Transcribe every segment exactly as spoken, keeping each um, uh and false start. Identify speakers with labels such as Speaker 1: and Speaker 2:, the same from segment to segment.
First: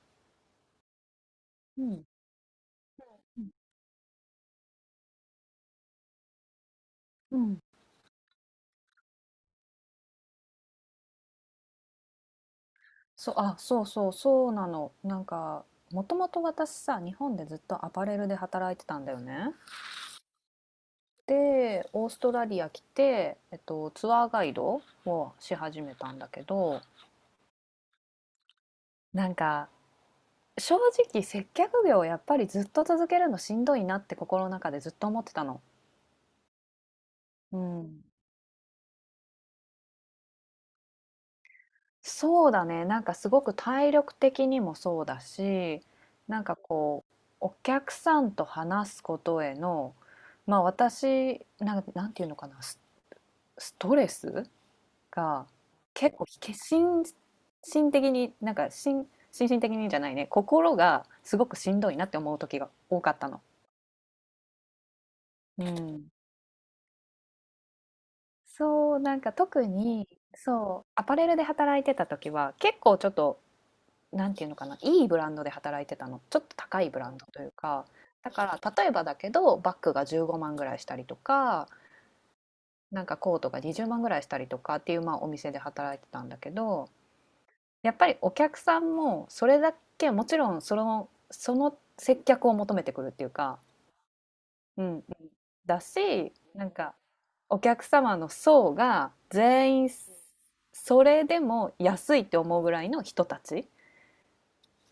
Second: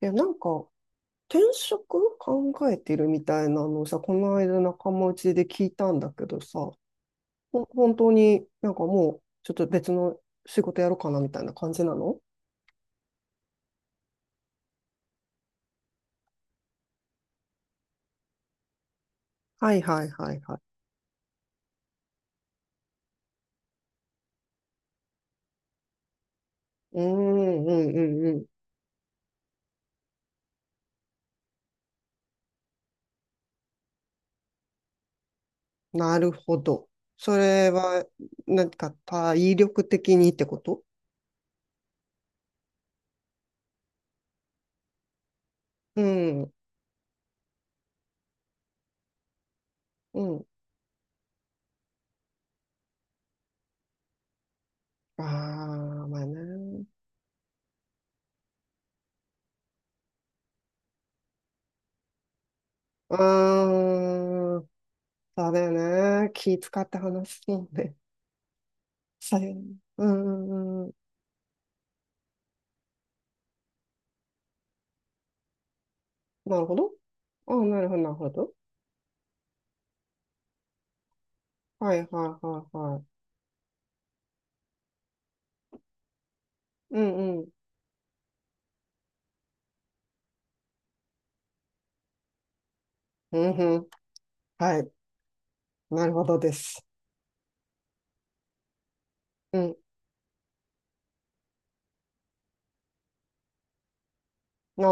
Speaker 1: いや、なんか、転
Speaker 2: うん、
Speaker 1: 職考えてるみ
Speaker 2: う
Speaker 1: たい
Speaker 2: ん、
Speaker 1: なのをさ、この間仲間内で聞いたんだけどさ、
Speaker 2: うん
Speaker 1: ほ本当になんかもう、ちょっと別の仕事やろうかなみたいな感じなの。
Speaker 2: そう、あ、そうそう、そうなの。なんか、もともと私さ、日本でずっとアパレルで働いてたんだよね。
Speaker 1: はいはいはいはい。
Speaker 2: で、オーストラリア来て、えっと、ツアーガイドをし始めたんだけど、
Speaker 1: うーんうんうんう
Speaker 2: なんか、正直接客業をやっぱりずっと続けるのしんどいなって心の中でずっと思ってたの。
Speaker 1: ん。なるほど。そ
Speaker 2: う
Speaker 1: れは、
Speaker 2: ん。
Speaker 1: なんか体力的にってこと。
Speaker 2: そうだね、なんかすごく体力的にもそうだし、
Speaker 1: う
Speaker 2: なん
Speaker 1: ん、
Speaker 2: かこう、お客さんと話すことへの、
Speaker 1: うん。
Speaker 2: まあ私、なんか、なんていうのかな、ス、ストレス
Speaker 1: ああ、
Speaker 2: が結
Speaker 1: まあ
Speaker 2: 構、け
Speaker 1: ね。
Speaker 2: 心身的に、なんか心、心身的にじゃないね、心がすごくしんどいなって思う時が多か
Speaker 1: う
Speaker 2: ったの。
Speaker 1: ーん、そうだ
Speaker 2: う
Speaker 1: よ
Speaker 2: ん、
Speaker 1: ね。気使って話すもんね。
Speaker 2: そうなんか
Speaker 1: さよ、
Speaker 2: 特
Speaker 1: う
Speaker 2: に
Speaker 1: ん
Speaker 2: そ
Speaker 1: う
Speaker 2: う
Speaker 1: ん。
Speaker 2: アパレルで働いてた時は結構ちょっとなんていうのかな、いいブランドで働いてたの。ちょっと
Speaker 1: なるほ
Speaker 2: 高い
Speaker 1: ど。
Speaker 2: ブランドという
Speaker 1: あ、な
Speaker 2: か、
Speaker 1: るほど、なるほ
Speaker 2: だ
Speaker 1: ど。
Speaker 2: から例えばだけど、バッグがじゅうごまんぐらいしたりとか、
Speaker 1: はい、はい、はい、は
Speaker 2: な
Speaker 1: い。
Speaker 2: んかコートがにじゅうまんぐらいしたりとかっていう、まあ、お店で働いてたんだけど、
Speaker 1: うん、うん。
Speaker 2: やっぱりお客さんもそれだけ、もちろんその、その接客を求めてくるっていう
Speaker 1: うん
Speaker 2: か、
Speaker 1: うん。は
Speaker 2: うんう
Speaker 1: い。
Speaker 2: ん、だ
Speaker 1: なるほ
Speaker 2: し、
Speaker 1: どで
Speaker 2: なん
Speaker 1: す。
Speaker 2: かお客様の層が
Speaker 1: うん。
Speaker 2: 全員それでも安いって思うぐらいの人たち
Speaker 1: あ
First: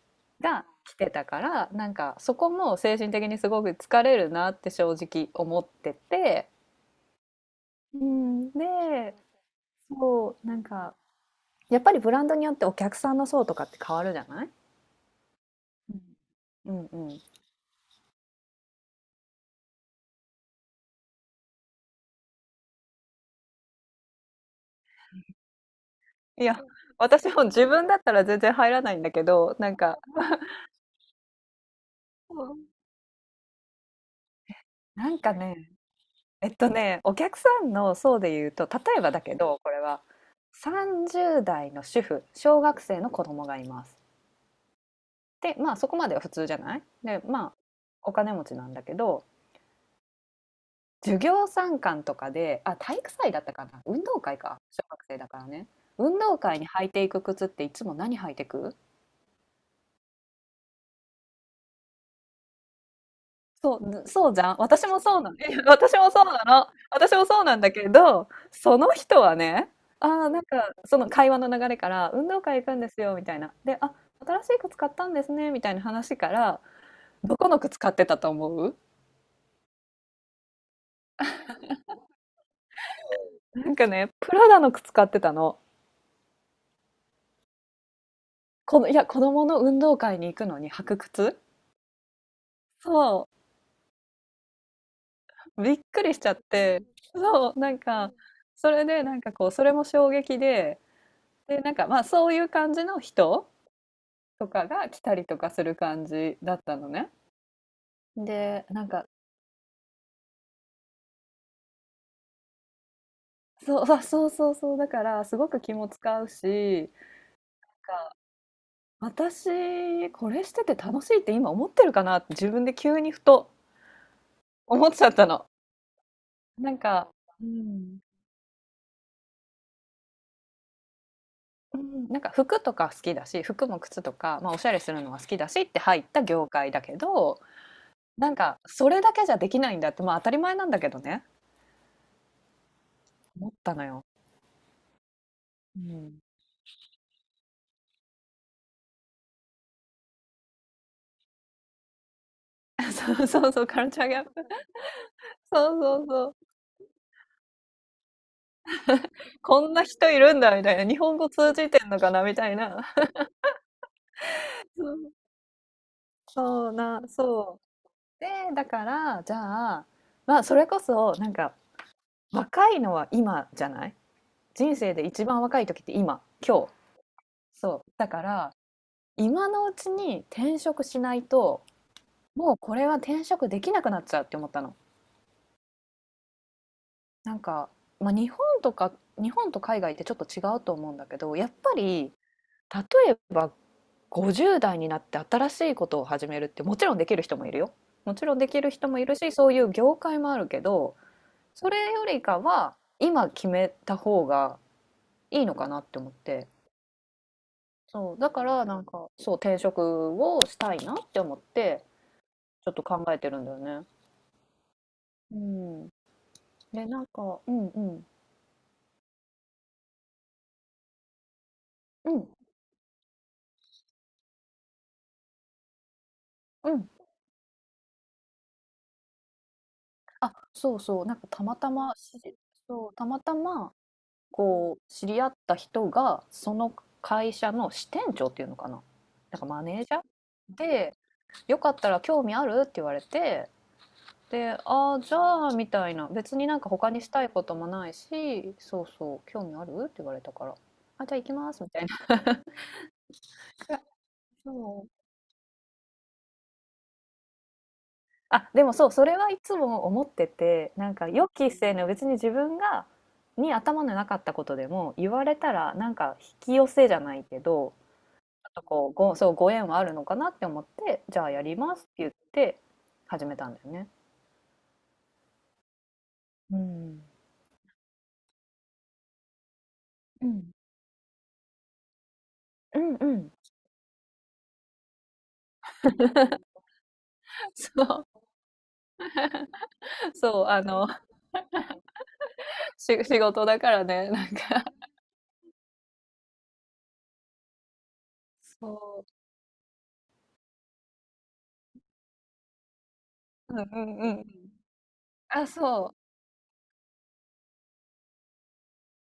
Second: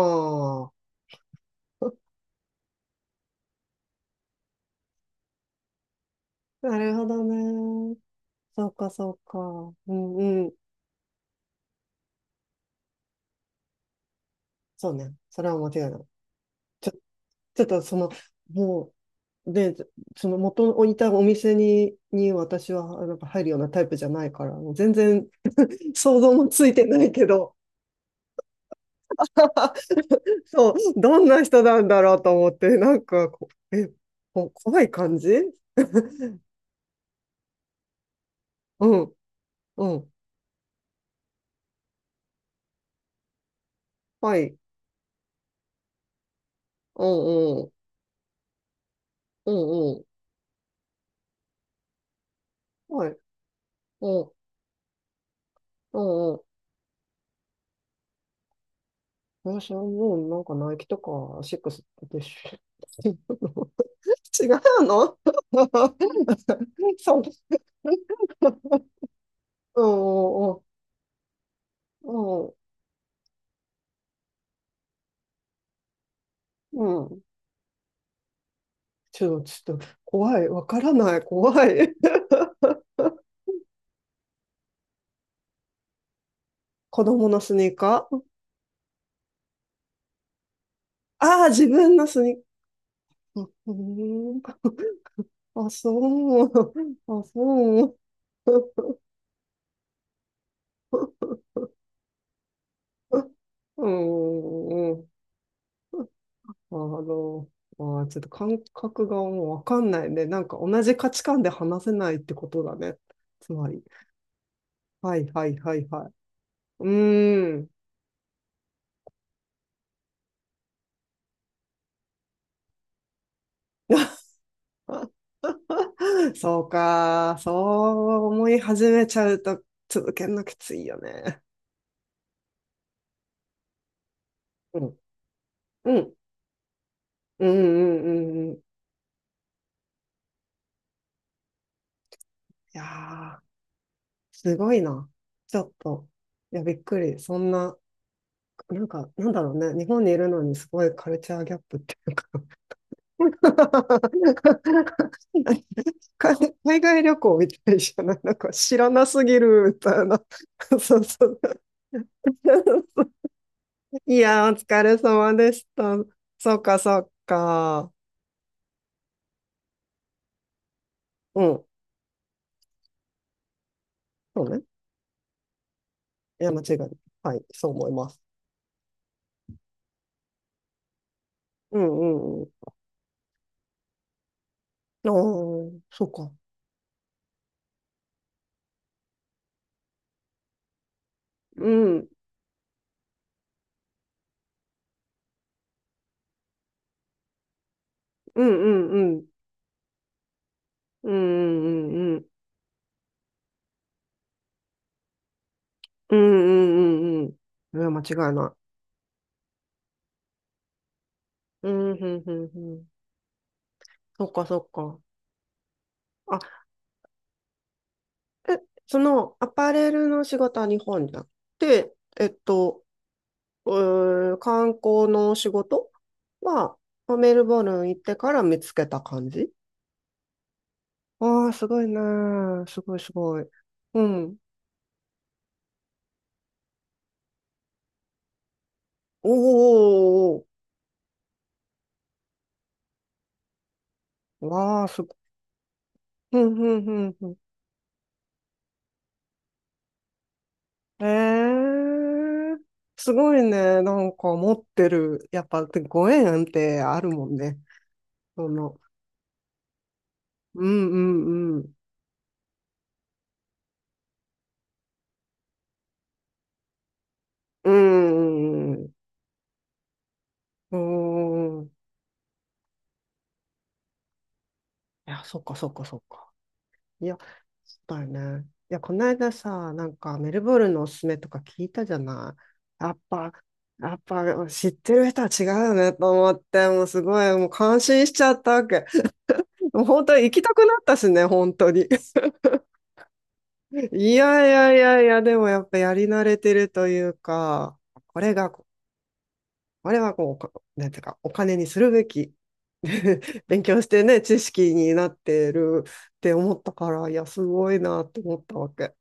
Speaker 2: が
Speaker 1: あ。
Speaker 2: 来てたから、なんか そこも精神的にすごく疲れるなって正直思ってて、
Speaker 1: なるほどね。
Speaker 2: うん。
Speaker 1: そうか、そ
Speaker 2: で、
Speaker 1: うか。う
Speaker 2: そ
Speaker 1: ん、う
Speaker 2: う
Speaker 1: ん。
Speaker 2: なんかやっぱりブランドによってお客さんの層とかって変わるじゃない。
Speaker 1: そうね。それは間違いない。
Speaker 2: うん
Speaker 1: ちょ、
Speaker 2: うん、い
Speaker 1: ちょっとその、もう、で、その元をいたお店に、に私はなんか入るようなタイプじゃないから、もう全然想像も
Speaker 2: や、
Speaker 1: ついてないけ
Speaker 2: 私も
Speaker 1: ど。
Speaker 2: 自分だったら全然入らないんだけど、なんか、
Speaker 1: そう、どんな人なんだろうと思って、なんかこ、え、こ、怖い
Speaker 2: な
Speaker 1: 感
Speaker 2: ん
Speaker 1: じ。
Speaker 2: かねえっとねお客さんの層で言うと、例
Speaker 1: う
Speaker 2: えば
Speaker 1: ん、
Speaker 2: だけど、これ
Speaker 1: う
Speaker 2: は
Speaker 1: ん、
Speaker 2: さんじゅう代の主婦、小学生の子供がいます。
Speaker 1: はい、
Speaker 2: で、まあそこまでは普通じゃない。
Speaker 1: う
Speaker 2: で、まあ
Speaker 1: んうん、
Speaker 2: お金持ちなんだけど、
Speaker 1: うんうん、
Speaker 2: 授業参観とかで、あ、体
Speaker 1: は
Speaker 2: 育
Speaker 1: い、
Speaker 2: 祭だったかな、運動
Speaker 1: うん、
Speaker 2: 会か、小学生だからね、
Speaker 1: う
Speaker 2: 運
Speaker 1: んう
Speaker 2: 動
Speaker 1: ん。
Speaker 2: 会に履いていく靴っていつも何履いてく？
Speaker 1: 私はもうなんかナイキとかシックスでしょ。
Speaker 2: そうそうじ
Speaker 1: 違
Speaker 2: ゃん、
Speaker 1: う
Speaker 2: 私も
Speaker 1: の。
Speaker 2: そうなの。 私もそうなの、 私
Speaker 1: そう。
Speaker 2: もそうなんだけど、そ の人はね、
Speaker 1: う
Speaker 2: あー、なん
Speaker 1: んう
Speaker 2: かその会話の流れから
Speaker 1: ん
Speaker 2: 運動
Speaker 1: う
Speaker 2: 会行くんですよみたいな。で、あ、新しい靴買ったんですねみたいな話から、
Speaker 1: んうん。
Speaker 2: どこの靴買ってたと思う？
Speaker 1: ちょっと、ちょっと、怖い。わからない。怖い。
Speaker 2: なんかね、プラダの靴買ってたの。
Speaker 1: 子供のスニーカー。
Speaker 2: この、いや、子供の運動会に行くのに履く靴。
Speaker 1: ああー、自分のスニ
Speaker 2: そ
Speaker 1: ーカー。うん、
Speaker 2: う、
Speaker 1: あ、
Speaker 2: びっくりしちゃっ
Speaker 1: そう。
Speaker 2: て、
Speaker 1: あ、
Speaker 2: そう、なん
Speaker 1: そう。
Speaker 2: か、それでなんかこう、それも衝撃で、で、なんかまあそういう感じの人
Speaker 1: う
Speaker 2: とかが
Speaker 1: ん。う
Speaker 2: 来
Speaker 1: ん。
Speaker 2: たりとかする感じだっ
Speaker 1: あ
Speaker 2: たのね。
Speaker 1: の、あー、ちょっと感
Speaker 2: で、なん
Speaker 1: 覚
Speaker 2: か、
Speaker 1: がもうわかんないね。なんか同じ価値観で話せないってことだね。つま
Speaker 2: そ
Speaker 1: り。
Speaker 2: う、あ、そうそうそう、だか
Speaker 1: は
Speaker 2: ら
Speaker 1: い
Speaker 2: す
Speaker 1: は
Speaker 2: ご
Speaker 1: い
Speaker 2: く気
Speaker 1: はい
Speaker 2: も
Speaker 1: はい。
Speaker 2: 使うし、
Speaker 1: うー
Speaker 2: な
Speaker 1: ん。
Speaker 2: んか、私、これしてて楽しいって今思ってるかなって自分で急にふと思っちゃった の。
Speaker 1: そう
Speaker 2: なんか、
Speaker 1: か。
Speaker 2: う
Speaker 1: そ
Speaker 2: ん。
Speaker 1: う思い始めちゃうと続けるのきついよね。
Speaker 2: うん、なんか服とか好きだし、服も靴とか、まあ、おしゃ
Speaker 1: う
Speaker 2: れす
Speaker 1: ん。
Speaker 2: るのは好きだしって
Speaker 1: う
Speaker 2: 入っ
Speaker 1: ん。
Speaker 2: た業界だけど、
Speaker 1: うんうんう
Speaker 2: なん
Speaker 1: んうん。
Speaker 2: か
Speaker 1: い
Speaker 2: それだけじゃできないんだって、まあ、当たり前なんだけどね、
Speaker 1: やー、
Speaker 2: 思ったのよ。
Speaker 1: すごいな。ちょっ
Speaker 2: う
Speaker 1: と。
Speaker 2: ん。
Speaker 1: いや、びっくり。そんな。なんか、なんだろうね。日本にいるのにすごいカルチャーギャップっていうか。
Speaker 2: そうそうそう、カルチャーギャップ。そうそうそ
Speaker 1: 海
Speaker 2: う。
Speaker 1: 海外旅行みたいじゃない、なんか知らなすぎ
Speaker 2: こ
Speaker 1: る
Speaker 2: ん
Speaker 1: み
Speaker 2: な
Speaker 1: たい
Speaker 2: 人い
Speaker 1: な。
Speaker 2: るんだみたい な、
Speaker 1: そ
Speaker 2: 日
Speaker 1: う
Speaker 2: 本
Speaker 1: そ
Speaker 2: 語
Speaker 1: う。
Speaker 2: 通じてんのかなみたいな。
Speaker 1: いや、お 疲
Speaker 2: そ
Speaker 1: れ
Speaker 2: う、
Speaker 1: 様でした。そう
Speaker 2: そう
Speaker 1: か、そ
Speaker 2: な、
Speaker 1: う
Speaker 2: そ
Speaker 1: か。
Speaker 2: う。で、だからじゃあ、まあ、それこそなん
Speaker 1: う
Speaker 2: か
Speaker 1: ん。
Speaker 2: 若いのは今じゃない？
Speaker 1: そうね。
Speaker 2: 人生で一番若い時って今、
Speaker 1: いや、間違
Speaker 2: 今日。
Speaker 1: いない。はい、そう
Speaker 2: そ
Speaker 1: 思
Speaker 2: う、
Speaker 1: いま
Speaker 2: だ
Speaker 1: す。
Speaker 2: から今のうちに転職しないと、
Speaker 1: うんうんうん。
Speaker 2: もうこれは転職できなくなっちゃうって思ったの。
Speaker 1: ああ、そうか。
Speaker 2: なんか、まあ、日本とか、日本と海外ってちょっと違うと思うんだけど、やっ
Speaker 1: う
Speaker 2: ぱ
Speaker 1: ん。うん
Speaker 2: り例えばごじゅう代になって新しいことを始めるって、もちろんできる人もいるよ。もちろん
Speaker 1: う
Speaker 2: できる人
Speaker 1: ん
Speaker 2: もいる
Speaker 1: うん。
Speaker 2: し、そういう業界もあるけど、
Speaker 1: うんう
Speaker 2: それ
Speaker 1: んう
Speaker 2: よ
Speaker 1: んう
Speaker 2: り
Speaker 1: ん。
Speaker 2: かは今決めた方がいいのかなって思っ
Speaker 1: うん
Speaker 2: て。
Speaker 1: うんうんうん。いや、間
Speaker 2: そうだ
Speaker 1: 違い
Speaker 2: か
Speaker 1: な
Speaker 2: ら
Speaker 1: い。
Speaker 2: なんかそう、転職をしたいなって思っ
Speaker 1: う
Speaker 2: て、
Speaker 1: ん、うん、うん、う
Speaker 2: ちょっと
Speaker 1: ん。
Speaker 2: 考えてるんだよね。
Speaker 1: そっか、そっか。
Speaker 2: うん。
Speaker 1: あ、
Speaker 2: で、なんかうんうん。
Speaker 1: え、その、アパレルの仕事は日本じゃなくて、
Speaker 2: う
Speaker 1: え
Speaker 2: ん
Speaker 1: っと、うー観光の仕事
Speaker 2: う
Speaker 1: は、
Speaker 2: ん。
Speaker 1: まあメルボルン行ってから見つけた感じ。
Speaker 2: あ、そうそう、なんかた
Speaker 1: ああー、
Speaker 2: ま
Speaker 1: す
Speaker 2: た
Speaker 1: ごいね。
Speaker 2: まし
Speaker 1: す
Speaker 2: そう、
Speaker 1: ごい、
Speaker 2: た
Speaker 1: す
Speaker 2: また
Speaker 1: ごい。
Speaker 2: ま、
Speaker 1: うん。
Speaker 2: こう、知り合った人が、その会社の支店長っていうのかな、なんかマネ
Speaker 1: おー
Speaker 2: ージャー？
Speaker 1: おー
Speaker 2: で、「よかったら興味ある？」って言われて、
Speaker 1: おーおー
Speaker 2: で、
Speaker 1: わあ、
Speaker 2: 「ああ、
Speaker 1: すご
Speaker 2: じ
Speaker 1: い。
Speaker 2: ゃあ」みたいな、別
Speaker 1: う
Speaker 2: に
Speaker 1: ん、
Speaker 2: なんか
Speaker 1: うん、
Speaker 2: 他
Speaker 1: う
Speaker 2: にし
Speaker 1: ん、
Speaker 2: た
Speaker 1: う
Speaker 2: い
Speaker 1: ん。
Speaker 2: こともないし、そうそう、「興味ある？」って言われたから、「あ、じゃあ行きます」み
Speaker 1: ええ
Speaker 2: たいな。
Speaker 1: ー、すごいね。なんか
Speaker 2: そ
Speaker 1: 持って
Speaker 2: う。
Speaker 1: る。やっぱ、ご縁ってあるもんね。
Speaker 2: あ、
Speaker 1: そ
Speaker 2: でも
Speaker 1: の、
Speaker 2: そう、それはいつも思って
Speaker 1: う
Speaker 2: て、なんか予期
Speaker 1: んうん、
Speaker 2: せぬ、別に自分が、に頭のなかったことでも、言われたら、なんか引き寄せじゃないけ
Speaker 1: うー
Speaker 2: ど、ちょっと
Speaker 1: ん。
Speaker 2: こ
Speaker 1: う
Speaker 2: う、ご、そう、ご縁はあるのかなって思っ
Speaker 1: ー
Speaker 2: て、じゃあやり
Speaker 1: ん。い
Speaker 2: ますって言って、始めたんだよね。
Speaker 1: や、そっかそっかそっか。
Speaker 2: うん。
Speaker 1: いや、そうだよね。いや、この間さ、なんか
Speaker 2: う
Speaker 1: メル
Speaker 2: ん。
Speaker 1: ボルンのおすすめとか聞いたじゃな
Speaker 2: う
Speaker 1: い。や
Speaker 2: ん
Speaker 1: っ
Speaker 2: うん。
Speaker 1: ぱ、やっぱ知ってる人は違うよねと思って、もうすごい、もう
Speaker 2: そ
Speaker 1: 感心
Speaker 2: う、
Speaker 1: しちゃったわけ。もう本当に行き
Speaker 2: そう、
Speaker 1: たく
Speaker 2: あ
Speaker 1: なっ
Speaker 2: の、
Speaker 1: たしね、本当に。
Speaker 2: し仕事だか
Speaker 1: い
Speaker 2: らね、なん
Speaker 1: やい
Speaker 2: か、
Speaker 1: やいやいや、でもやっぱやり慣れてるというか、これが
Speaker 2: そ
Speaker 1: あれはこう、おかなんていうか、お金にするべき。
Speaker 2: う、う
Speaker 1: 勉
Speaker 2: んう
Speaker 1: 強し
Speaker 2: ん
Speaker 1: て
Speaker 2: うん
Speaker 1: ね、
Speaker 2: うん。
Speaker 1: 知識になっ
Speaker 2: あ、
Speaker 1: てる
Speaker 2: そ
Speaker 1: っ
Speaker 2: う。
Speaker 1: て思ったから、いや、すごいなって思ったわけ。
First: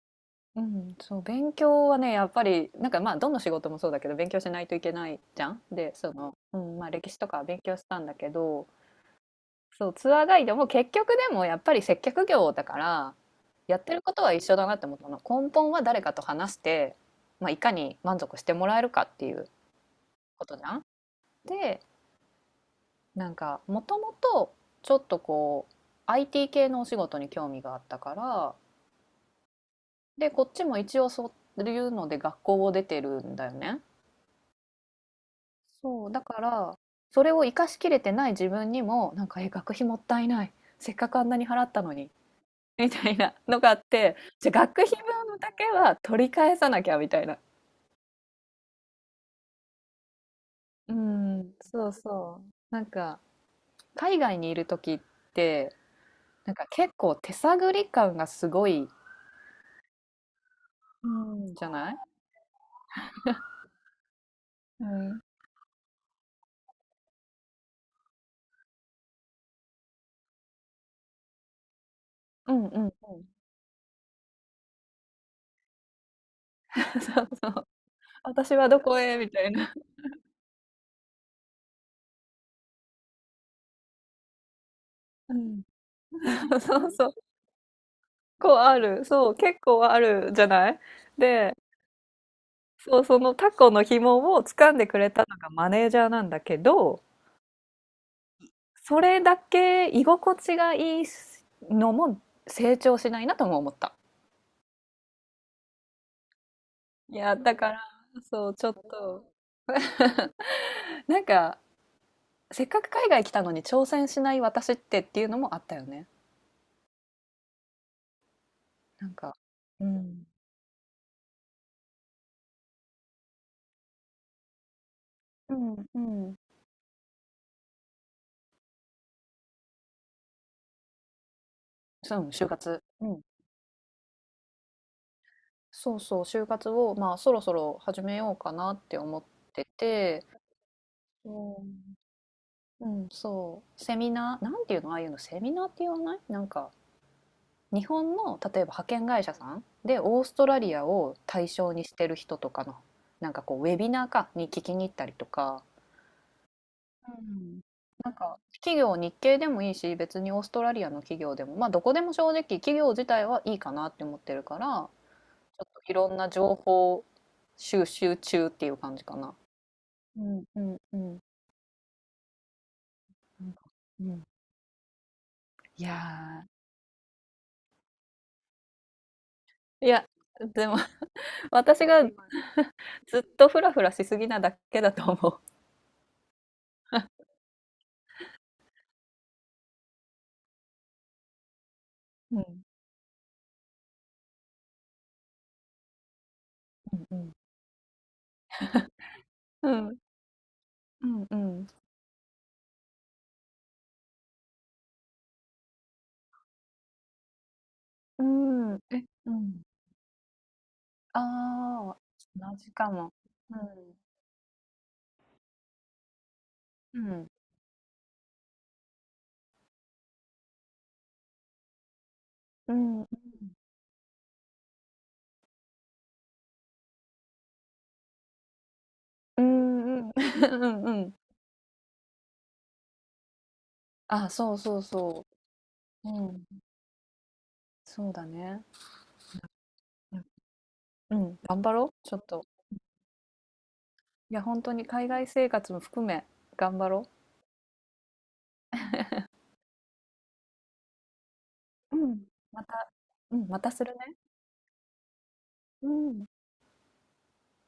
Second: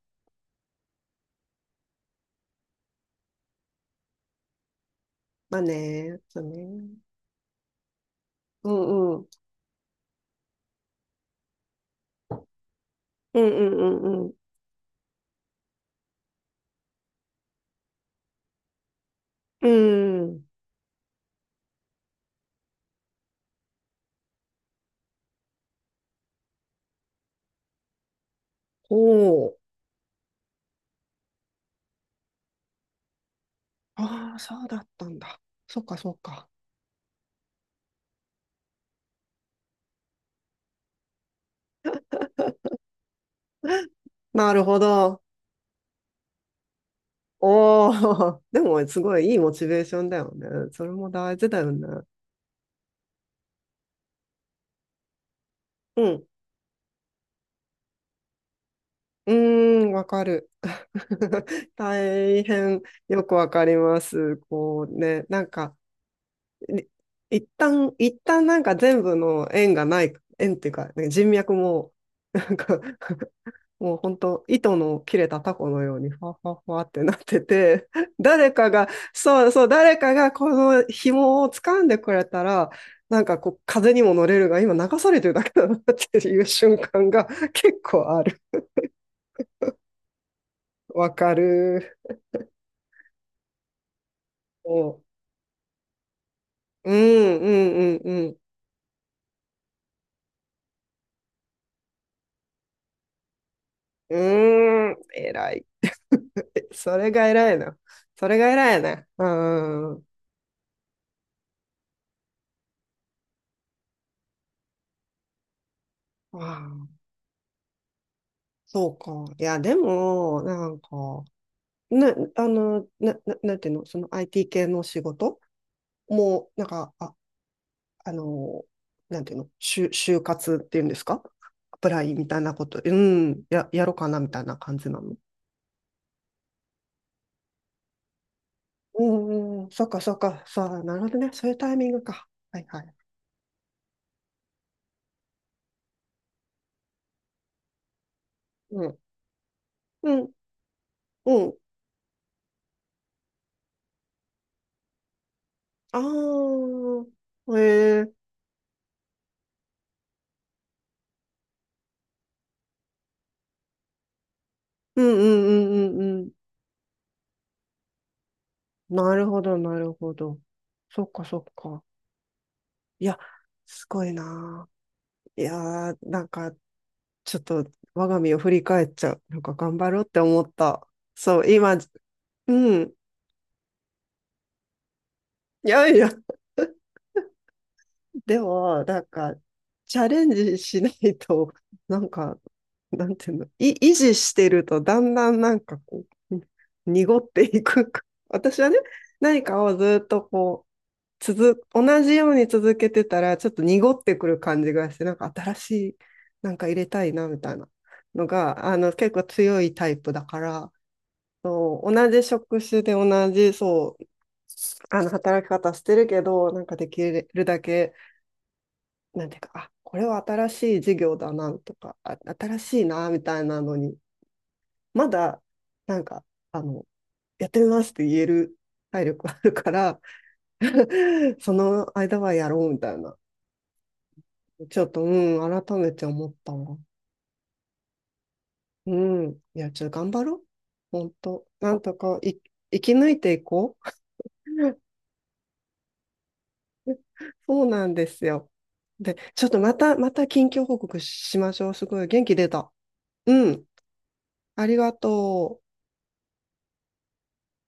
Speaker 2: うん、そう、勉強はね、やっぱり、なんかまあ、どの仕事もそうだけど、勉強しないといけないじゃ
Speaker 1: まあ
Speaker 2: ん。で、そ
Speaker 1: ね、
Speaker 2: の、
Speaker 1: そう
Speaker 2: うん、まあ、
Speaker 1: ね。
Speaker 2: 歴史とかは勉強したんだけど、
Speaker 1: うんうん。
Speaker 2: そう、ツアーガイドも結局でもやっぱり接客業だから、
Speaker 1: うんう
Speaker 2: やってること
Speaker 1: んう
Speaker 2: は
Speaker 1: ん
Speaker 2: 一緒だなって思ったの。根本は誰かと話して、まあ、いかに満足してもらえるかっていう
Speaker 1: うん。うん。
Speaker 2: ことじゃん。で、なんか、もともと、ちょっとこう、アイティー 系のお仕事に興味があったから、
Speaker 1: おお。
Speaker 2: で、こっちも一応そういうので学校を出てるんだよね。
Speaker 1: ああ、そうだったんだ。そっか
Speaker 2: そ
Speaker 1: そ
Speaker 2: う、
Speaker 1: っ
Speaker 2: だか
Speaker 1: か。
Speaker 2: ら、それを生かしきれてない自分にも、なんか、え、学費もったいない。せっかくあんなに払ったのに。みたいなのがあって、じ
Speaker 1: な
Speaker 2: ゃ、
Speaker 1: るほ
Speaker 2: 学費
Speaker 1: ど。
Speaker 2: 分だけは取り返さなきゃみたいな。
Speaker 1: おお。でも、すごいいいモチベーションだよね。それ
Speaker 2: う
Speaker 1: も大事
Speaker 2: ん、
Speaker 1: だよね。
Speaker 2: そうそう。なんか、海外にいる時って、
Speaker 1: うん。
Speaker 2: なんか結構手探り感がすごい、
Speaker 1: うーん、わかる。
Speaker 2: うん。じゃ ない？
Speaker 1: 大変よくわかります。
Speaker 2: う
Speaker 1: こう
Speaker 2: ん。
Speaker 1: ね、なんか、い、一旦、一旦なんか全部の縁がない、縁っていうか、ね人脈も、な
Speaker 2: う
Speaker 1: ん
Speaker 2: ん
Speaker 1: か、
Speaker 2: うんうん。
Speaker 1: もう本当、糸の切れたタコのように、ファファファって なっ
Speaker 2: そう
Speaker 1: て
Speaker 2: そう。
Speaker 1: て、誰
Speaker 2: 私
Speaker 1: か
Speaker 2: はど
Speaker 1: が、
Speaker 2: こへみた
Speaker 1: そう
Speaker 2: い
Speaker 1: そう、
Speaker 2: な。
Speaker 1: 誰かがこの紐を掴んでくれたら、なんかこう、風にも乗れるが、今流されてる
Speaker 2: う
Speaker 1: だけ
Speaker 2: ん。
Speaker 1: だなっていう 瞬
Speaker 2: そうそ
Speaker 1: 間
Speaker 2: う。
Speaker 1: が 結構ある。
Speaker 2: こうある。そう、結構あるじゃない？
Speaker 1: わか
Speaker 2: で、
Speaker 1: る。
Speaker 2: そう、そのタコの紐を掴んで
Speaker 1: お、う
Speaker 2: く
Speaker 1: ん
Speaker 2: れたのがマネージャーなんだけ
Speaker 1: うん
Speaker 2: ど、
Speaker 1: うん
Speaker 2: それだけ居心地がいいのも成長しないなとも思った。
Speaker 1: うん。うーん、偉い。それ
Speaker 2: い
Speaker 1: が
Speaker 2: や、
Speaker 1: 偉
Speaker 2: だ
Speaker 1: い
Speaker 2: か
Speaker 1: な。
Speaker 2: ら、
Speaker 1: それ
Speaker 2: そ
Speaker 1: が
Speaker 2: う、ちょっ
Speaker 1: 偉いね。う
Speaker 2: と、
Speaker 1: んうんうん。
Speaker 2: なんか、せっかく海外来たのに挑戦しない私ってっていうのもあったよね。
Speaker 1: ああ、そう
Speaker 2: なん
Speaker 1: か。
Speaker 2: か、
Speaker 1: いや、で
Speaker 2: うん、
Speaker 1: も、なんか、な、あの、な、な、なんていうの、その アイティー 系の仕事
Speaker 2: うん、うん、
Speaker 1: もう、なんか、あ、あの、なんていうの、就、就活っていうんですか、アプライ
Speaker 2: そう、
Speaker 1: みたい
Speaker 2: 就
Speaker 1: なこと、
Speaker 2: 活。
Speaker 1: う
Speaker 2: うん。
Speaker 1: ん、や、やろうかなみたいな感じなの。
Speaker 2: そうそう、就活を、まあ、そろそろ始めようかなって
Speaker 1: う
Speaker 2: 思っ
Speaker 1: んうん
Speaker 2: て
Speaker 1: うん、そっかそっ
Speaker 2: て、
Speaker 1: か、そう、なるほどね。
Speaker 2: う
Speaker 1: そういうタイミン
Speaker 2: ん
Speaker 1: グか。はいは
Speaker 2: う
Speaker 1: い。
Speaker 2: ん、そう、セミナー、なんていうの、ああいうの、セミナーって言わない、なんか、日本の、例えば派
Speaker 1: うん。
Speaker 2: 遣会社さんで、
Speaker 1: う
Speaker 2: オー
Speaker 1: ん
Speaker 2: ストラリアを
Speaker 1: う
Speaker 2: 対
Speaker 1: ん。
Speaker 2: 象にしてる人とかの、なんかこう、ウェビナーか、に聞きに行ったりとか、
Speaker 1: あ
Speaker 2: う
Speaker 1: あ、へ
Speaker 2: ん、な
Speaker 1: え。
Speaker 2: んか、企業、日系でもいいし、別にオーストラリアの企業でも、まあ、どこでも正直、企業自体はいいかなって思ってるから、
Speaker 1: うんうんう
Speaker 2: ちょっ
Speaker 1: んう
Speaker 2: とい
Speaker 1: ん
Speaker 2: ろん
Speaker 1: う
Speaker 2: な
Speaker 1: ん。
Speaker 2: 情報収集中っていう感じ
Speaker 1: な
Speaker 2: か
Speaker 1: る
Speaker 2: な。
Speaker 1: ほど、なるほ
Speaker 2: う
Speaker 1: ど。
Speaker 2: んうんう
Speaker 1: そっ
Speaker 2: ん。
Speaker 1: かそっか。いや、
Speaker 2: なんか
Speaker 1: す
Speaker 2: う
Speaker 1: ごい
Speaker 2: ん
Speaker 1: なあ。い
Speaker 2: い
Speaker 1: やー、なん
Speaker 2: や
Speaker 1: か、ちょっと、我が身を振り返っちゃう。なんか、頑
Speaker 2: ー
Speaker 1: 張
Speaker 2: い
Speaker 1: ろう
Speaker 2: や、
Speaker 1: って思っ
Speaker 2: でも
Speaker 1: た。そう、今、
Speaker 2: 私が
Speaker 1: うん。
Speaker 2: ずっとフラフラしすぎなだけだと思
Speaker 1: いやいや。でも、なんか、チャレンジしないと、なん
Speaker 2: う。
Speaker 1: か、
Speaker 2: うん。
Speaker 1: なんていうの、い、維持してると、だんだんなんかこう、に
Speaker 2: う
Speaker 1: 濁っ
Speaker 2: ん
Speaker 1: ていく。私はね、何か
Speaker 2: う
Speaker 1: を
Speaker 2: ん。
Speaker 1: ずっとこう、
Speaker 2: うんう
Speaker 1: 続、
Speaker 2: ん。
Speaker 1: 同じように続けてたら、ちょっと濁ってくる感じがして、なんか新しい、なんか入れたいな、みたいな
Speaker 2: う
Speaker 1: のが、
Speaker 2: ん。う
Speaker 1: あ
Speaker 2: ーん。
Speaker 1: の、
Speaker 2: え、
Speaker 1: 結構
Speaker 2: う
Speaker 1: 強
Speaker 2: ん。
Speaker 1: いタイプだから、
Speaker 2: あ
Speaker 1: そう
Speaker 2: あ、
Speaker 1: 同じ
Speaker 2: 同
Speaker 1: 職
Speaker 2: じ
Speaker 1: 種
Speaker 2: か
Speaker 1: で
Speaker 2: も。
Speaker 1: 同じ、
Speaker 2: うん。
Speaker 1: そう、あの、働き方してるけど、なんかで
Speaker 2: う
Speaker 1: き
Speaker 2: ん。
Speaker 1: るだけ、なんていうか、あ、これは新しい事業だなとか、あ、新
Speaker 2: う
Speaker 1: しい
Speaker 2: ん。
Speaker 1: なみたいなのに、まだ、なんか、あの、やってみますって言える体力あ
Speaker 2: う
Speaker 1: るか
Speaker 2: ん
Speaker 1: ら
Speaker 2: うん ーえうんああ同じかもうんうん。
Speaker 1: その間はやろうみたいな。
Speaker 2: あ、そうそ
Speaker 1: ち
Speaker 2: う
Speaker 1: ょっと、
Speaker 2: そ
Speaker 1: うん、改めて
Speaker 2: う。
Speaker 1: 思
Speaker 2: う
Speaker 1: っ
Speaker 2: ん。
Speaker 1: たわ。
Speaker 2: そうだね。
Speaker 1: うん。いや、ちょっと頑
Speaker 2: う
Speaker 1: 張
Speaker 2: ん。
Speaker 1: ろう。本当。
Speaker 2: 頑張
Speaker 1: なん
Speaker 2: ろう、
Speaker 1: と
Speaker 2: ちょ
Speaker 1: か
Speaker 2: っ
Speaker 1: い、
Speaker 2: と。
Speaker 1: 生き抜いていこ
Speaker 2: いや、
Speaker 1: う
Speaker 2: 本当 に海外生活も含め、頑張ろ
Speaker 1: そうなんですよ。で、ちょっとまた、また近況報告しましょう。す
Speaker 2: う。
Speaker 1: ごい
Speaker 2: う
Speaker 1: 元
Speaker 2: ん。
Speaker 1: 気出
Speaker 2: ま
Speaker 1: た。
Speaker 2: た、うん、
Speaker 1: う
Speaker 2: ま
Speaker 1: ん。
Speaker 2: たするね。
Speaker 1: ありがとう。
Speaker 2: うん。